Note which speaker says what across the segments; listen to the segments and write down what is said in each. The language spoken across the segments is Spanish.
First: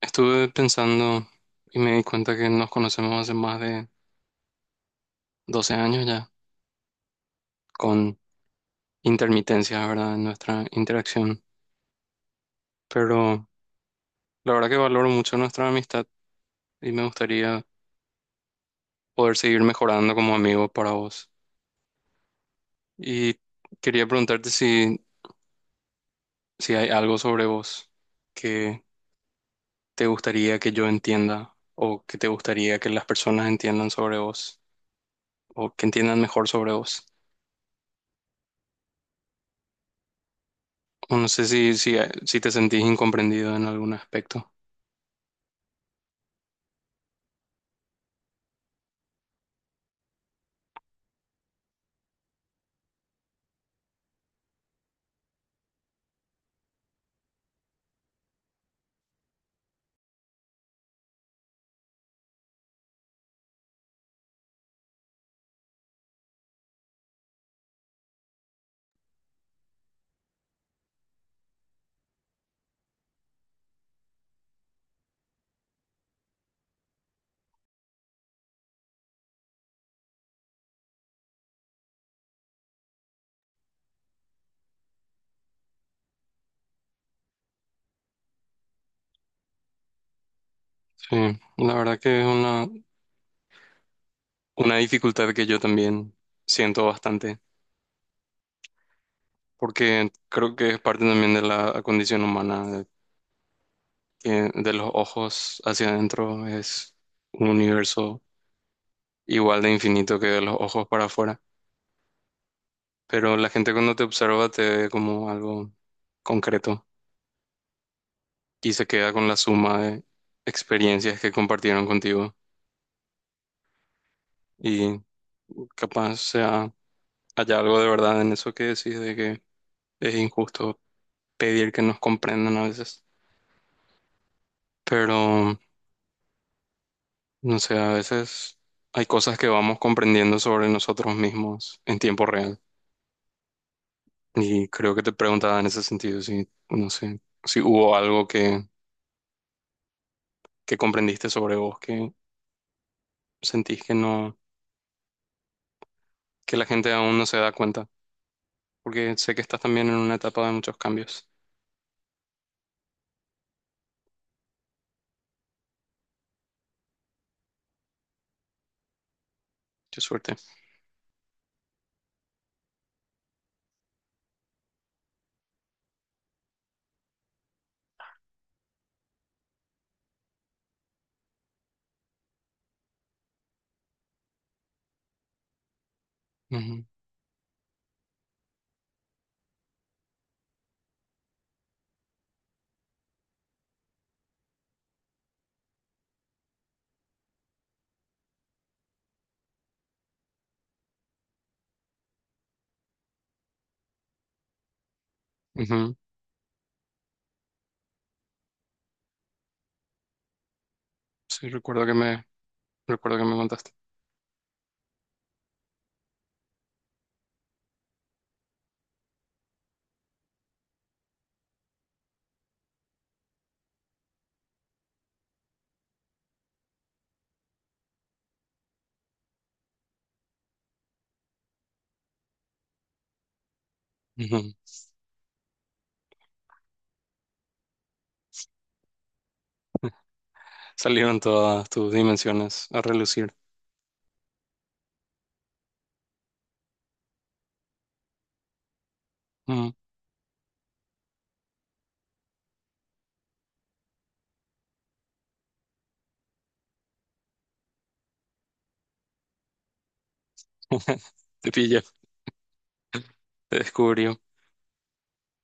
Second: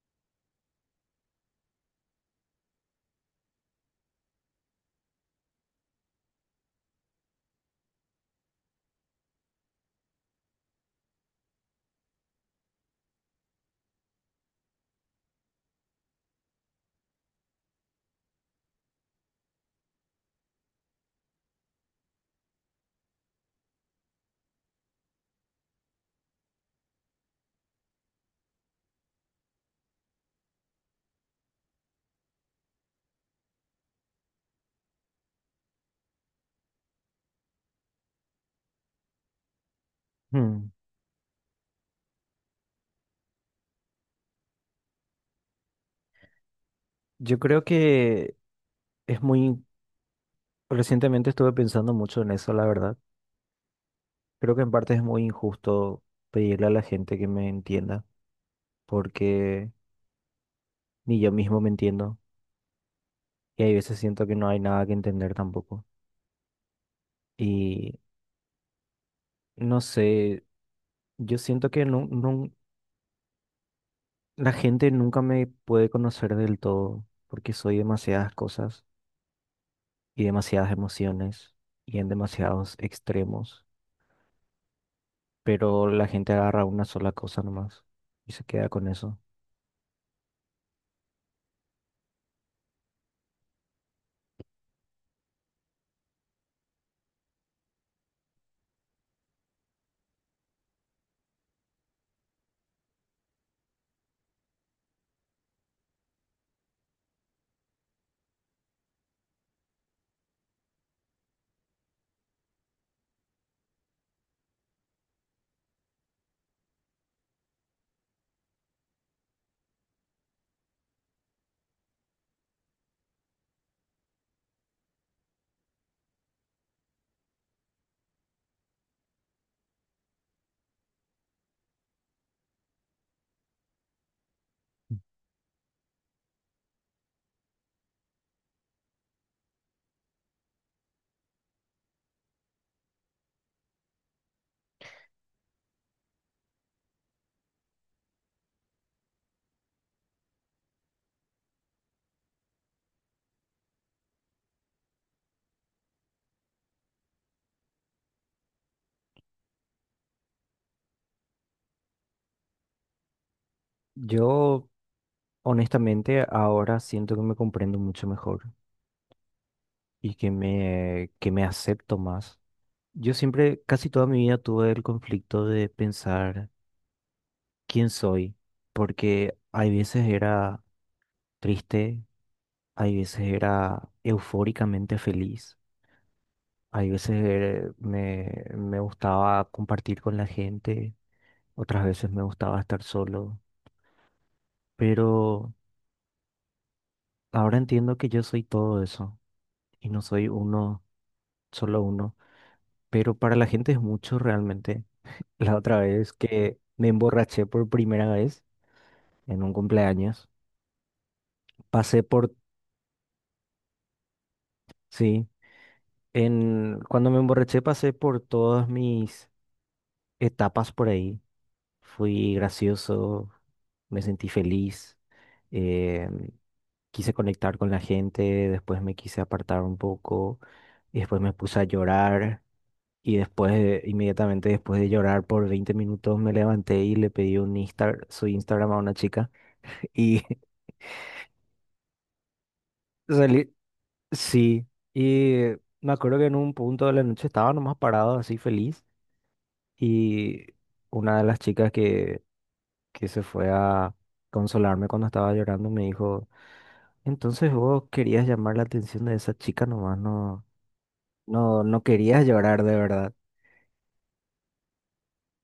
Speaker 1: Estuve pensando y me di cuenta que nos conocemos hace más de 12 años ya, con intermitencias, ¿verdad?, en nuestra interacción. Pero la verdad que valoro mucho nuestra amistad y me gustaría poder seguir mejorando como amigo para vos. Y quería preguntarte si hay algo sobre vos que te gustaría que yo entienda o que te gustaría que las personas entiendan sobre vos o que entiendan mejor sobre vos.
Speaker 2: Hmm.
Speaker 1: O no sé si te sentís incomprendido en algún aspecto.
Speaker 2: Yo creo que es muy, recientemente estuve pensando mucho en eso, la verdad. Creo que en parte es muy injusto pedirle a la gente que me entienda, porque ni yo mismo me entiendo y hay veces siento que no hay nada que entender tampoco. Y no sé, yo siento que la gente nunca me puede conocer del todo, porque soy demasiadas cosas y demasiadas emociones y en demasiados extremos. Pero la gente agarra una sola cosa nomás y se queda con eso.
Speaker 1: Sí, la verdad que es una dificultad que yo también siento bastante, porque creo que es parte también de la condición humana, que de los ojos hacia adentro es un universo igual de infinito que de los ojos para afuera, pero la gente cuando te observa te ve como algo concreto y se queda con la suma de experiencias que compartieron contigo y capaz sea, haya algo de verdad en eso que decís de que es injusto pedir que nos comprendan a veces, pero no sé, a veces hay cosas que vamos comprendiendo sobre nosotros mismos en tiempo real. Y creo que te preguntaba en ese sentido si, no sé, si hubo algo que comprendiste sobre vos que sentís que no, que la gente aún no se da cuenta, porque sé que estás también en una etapa de muchos cambios.
Speaker 2: Yo, honestamente, ahora siento que me comprendo mucho mejor
Speaker 1: Qué
Speaker 2: y que
Speaker 1: suerte.
Speaker 2: me, que me acepto más. Yo siempre, casi toda mi vida tuve el conflicto de pensar quién soy, porque hay veces era triste, hay veces era eufóricamente feliz,
Speaker 1: Ujú,
Speaker 2: hay veces me gustaba compartir con la gente, otras veces me gustaba estar solo, pero... ahora entiendo que yo soy todo eso y no soy uno, solo uno, pero para la gente es mucho realmente. La otra
Speaker 1: ujú.
Speaker 2: vez que me emborraché por primera vez en un cumpleaños,
Speaker 1: Sí,
Speaker 2: pasé por,
Speaker 1: recuerdo que me contaste.
Speaker 2: sí, cuando me emborraché pasé por todas mis etapas por ahí. Fui gracioso, me sentí feliz, eh, quise conectar con la gente, después me quise apartar un poco y después me puse a llorar. Y después, inmediatamente
Speaker 1: Ujú.
Speaker 2: después de llorar por 20 minutos, me levanté y le pedí su Instagram a una chica. Y
Speaker 1: Salieron todas tus dimensiones a relucir.
Speaker 2: salí, sí. Y me acuerdo que en un punto de la noche estaba nomás parado, así feliz.
Speaker 1: Ujú.
Speaker 2: Y una de las chicas que se fue a consolarme cuando estaba llorando me dijo, entonces vos querías llamar la atención de esa chica nomás, no,
Speaker 1: Te
Speaker 2: no,
Speaker 1: pillé.
Speaker 2: no querías llorar de verdad.
Speaker 1: Te descubrió.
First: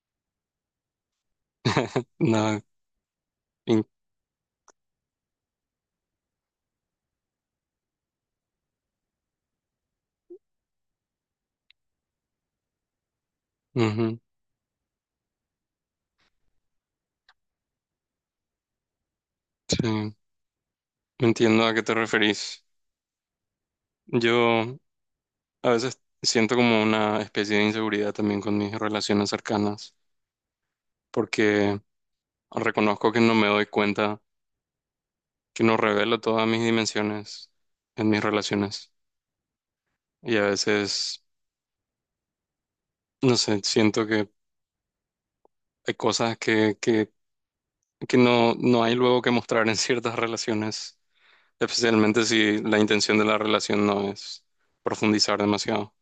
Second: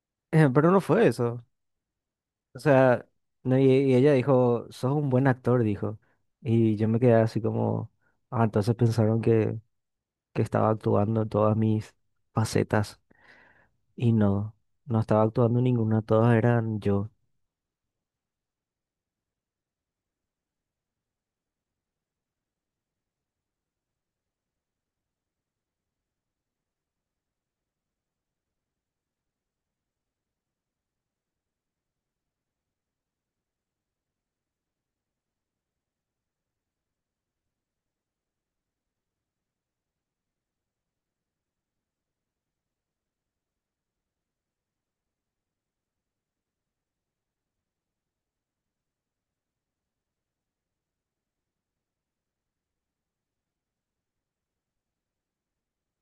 Speaker 2: Pero no fue eso. O
Speaker 1: No,
Speaker 2: sea, no, y,
Speaker 1: in-
Speaker 2: y ella dijo, sos un buen actor, dijo. Y yo me quedé así como, ah, entonces pensaron que estaba actuando en todas mis facetas. Y
Speaker 1: ujú,
Speaker 2: no, no estaba actuando en ninguna, todas eran yo.
Speaker 1: sí, entiendo a qué te referís. Yo a veces siento como una especie de inseguridad también con mis relaciones cercanas, porque reconozco que no me doy cuenta, que no revelo todas mis dimensiones en mis relaciones. Y a veces, no sé, siento que hay cosas que no, no hay luego que mostrar en ciertas relaciones, especialmente si la intención de la relación no es profundizar demasiado.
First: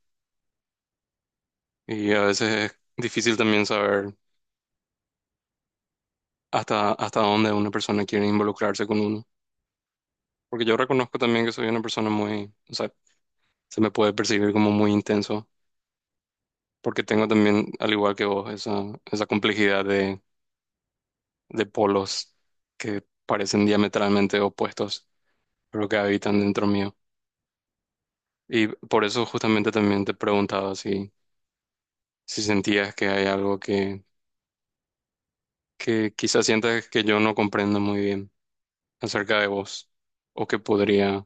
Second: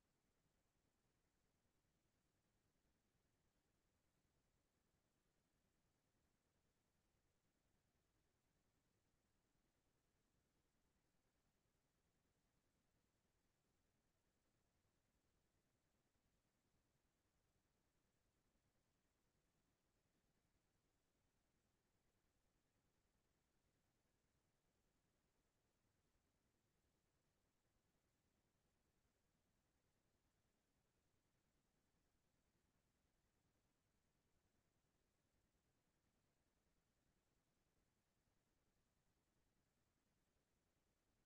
Speaker 1: Y a veces es difícil también saber hasta dónde una persona quiere involucrarse con uno. Porque yo reconozco también que soy una persona muy, o sea, se me puede percibir como muy intenso, porque tengo también, al igual que vos, esa complejidad de polos que parecen diametralmente opuestos, pero que habitan dentro mío. Y por eso justamente también te preguntaba si sentías que hay algo que quizás sientas que yo no comprendo muy bien acerca de vos, o que podría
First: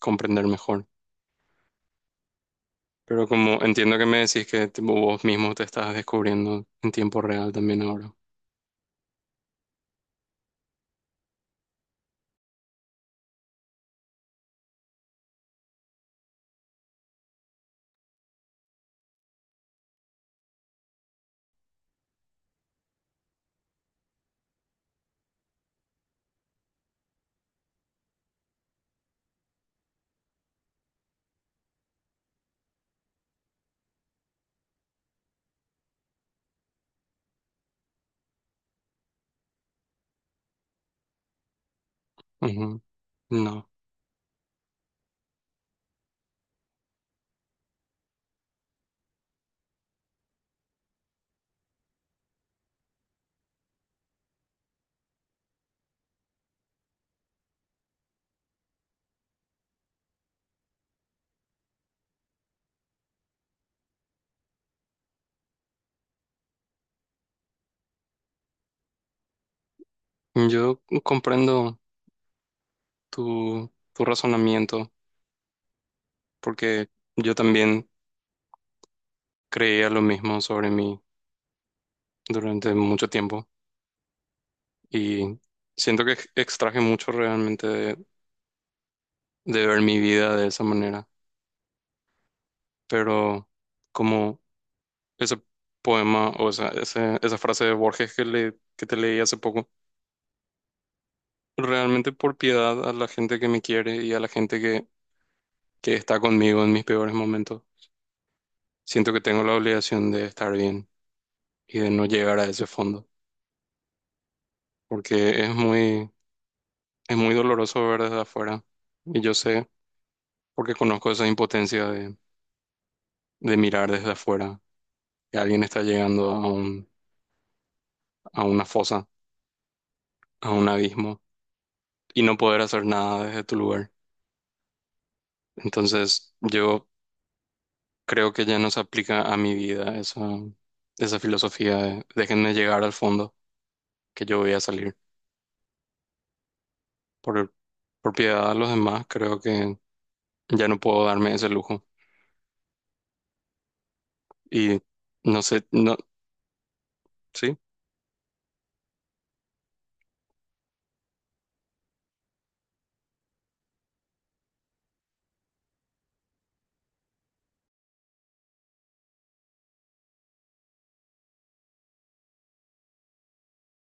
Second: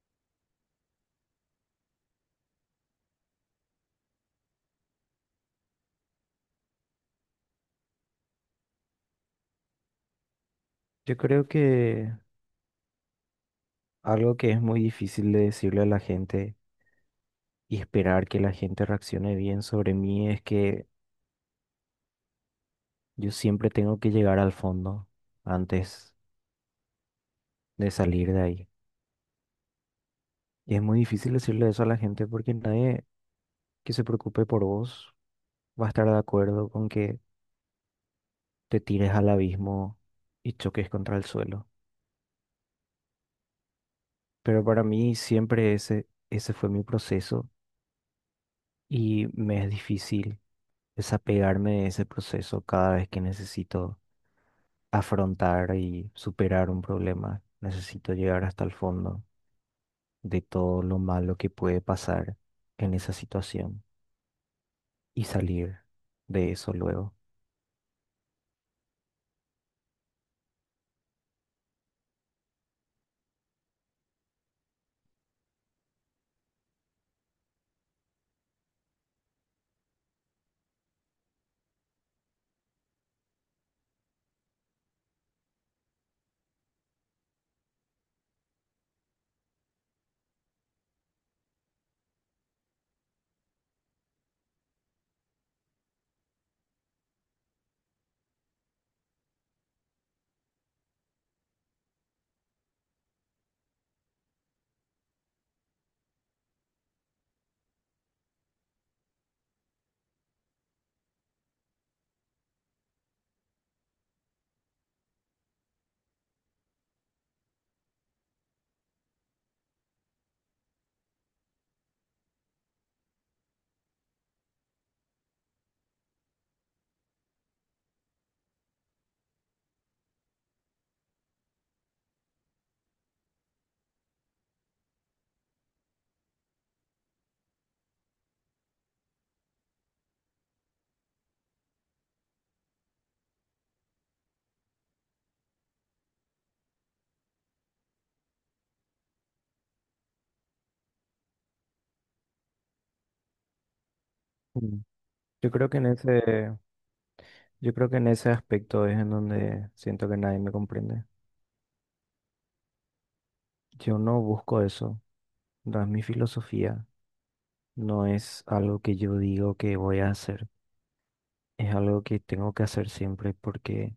Speaker 1: comprender mejor. Pero como entiendo que me decís que tipo, vos mismo te estás descubriendo en tiempo real también ahora.
Speaker 2: Yo creo que algo que es muy difícil de decirle a la gente y esperar que la gente reaccione bien sobre mí es que yo siempre tengo que llegar al fondo antes de salir de ahí. Y es muy difícil decirle eso a la gente porque nadie que se preocupe por vos va a estar de acuerdo con que te tires al abismo y choques contra el suelo.
Speaker 1: Ujú. No,
Speaker 2: Pero para mí siempre ese fue mi proceso y me es difícil desapegarme de ese proceso cada vez que necesito afrontar y superar un problema. Necesito llegar hasta el fondo de todo lo malo que puede pasar en esa situación y salir de eso luego.
Speaker 1: yo comprendo tu razonamiento porque yo también creía lo mismo sobre mí durante mucho tiempo y siento que extraje mucho realmente de ver mi vida de esa manera. Pero como ese poema o esa frase de Borges que te leí hace poco realmente por piedad a la gente que me quiere y a la gente que está conmigo en mis peores momentos. Siento que tengo la obligación de estar bien y de no llegar a ese fondo, porque es muy doloroso ver desde afuera. Y yo sé, porque conozco esa impotencia de mirar desde afuera, que alguien está llegando a un, a una fosa, a un abismo, y no poder hacer nada desde tu lugar. Entonces, yo creo que ya no se aplica a mi vida esa filosofía de déjenme llegar al fondo que yo voy a salir. Por, por piedad a los demás, creo que ya no puedo darme ese lujo.
Speaker 2: Mm.
Speaker 1: Y no
Speaker 2: Yo
Speaker 1: sé.
Speaker 2: creo que en
Speaker 1: No.
Speaker 2: ese,
Speaker 1: Sí.
Speaker 2: yo creo que en ese aspecto es en donde siento que nadie me comprende. Yo no busco eso, no es mi filosofía, no es algo que yo digo que voy a hacer, es algo que tengo que hacer siempre porque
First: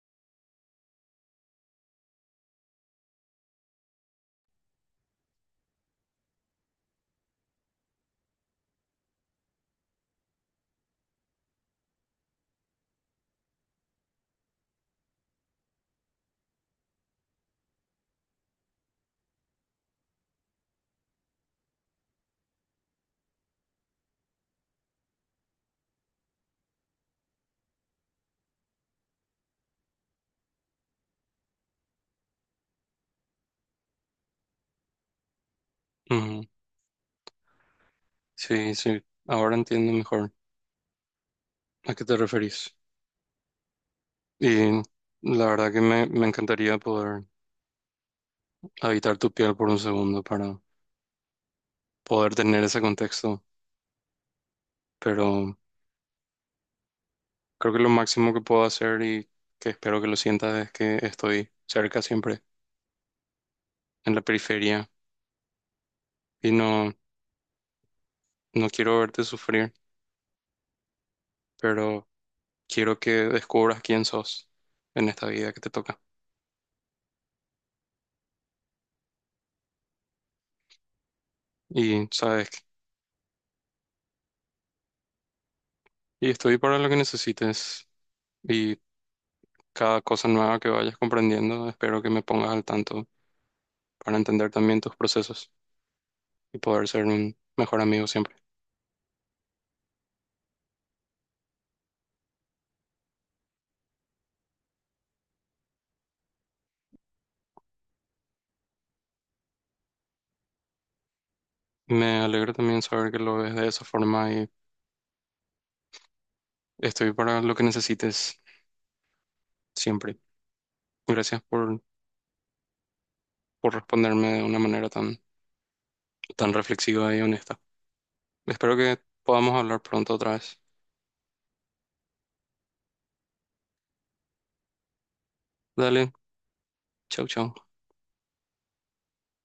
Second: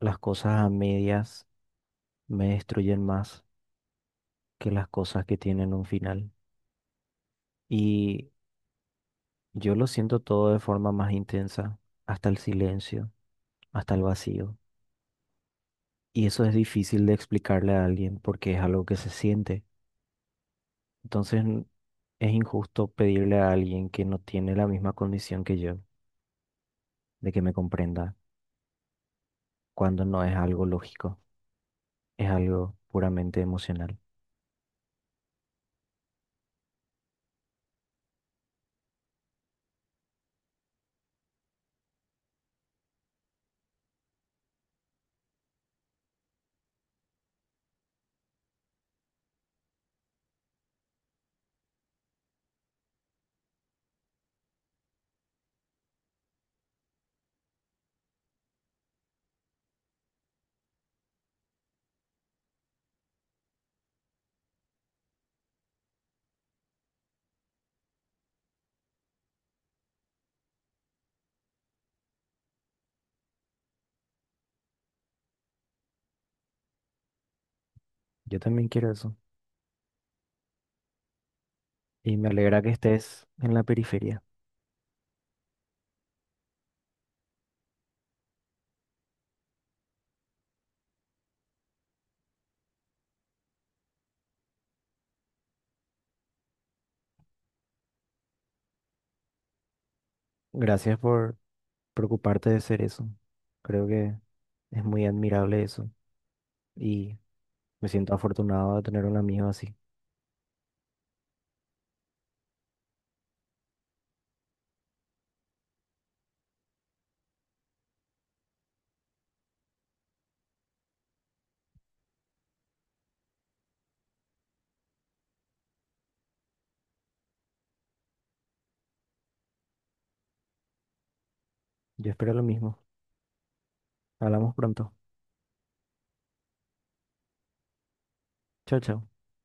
Speaker 2: las cosas a medias me destruyen más que las cosas que tienen un final. Y yo lo siento todo de forma más intensa, hasta el silencio, hasta el vacío. Y eso es difícil de explicarle a alguien porque es algo que se siente. Entonces es injusto pedirle a alguien que no tiene la misma condición que yo de que me comprenda, cuando no es algo lógico, es algo puramente emocional.
Speaker 1: Ujú. Sí, sí, ahora entiendo mejor a qué te referís. Y la verdad que me encantaría poder habitar tu piel por un segundo para poder tener ese contexto, pero creo que lo máximo que puedo hacer y que espero que lo sientas es que estoy cerca siempre, en la periferia, y no quiero verte sufrir, pero quiero que descubras quién sos en esta vida que te toca.
Speaker 2: Yo también quiero eso
Speaker 1: Y
Speaker 2: y me
Speaker 1: sabes,
Speaker 2: alegra que estés en la periferia.
Speaker 1: y estoy para lo que necesites. Y cada cosa nueva que vayas comprendiendo, espero que me pongas al tanto para entender también tus procesos y poder ser un mejor amigo siempre.
Speaker 2: Gracias por preocuparte de ser eso. Creo que es muy admirable eso y me siento afortunado de tener un amigo así.
Speaker 1: Me alegro también saber que lo ves de esa forma y estoy para lo que necesites siempre. Gracias por responderme de una manera tan reflexiva y honesta. Espero que podamos hablar pronto otra vez.
Speaker 2: Yo espero lo mismo. Hablamos pronto.
Speaker 1: Dale, chau, chau.
Speaker 2: Chao, chao.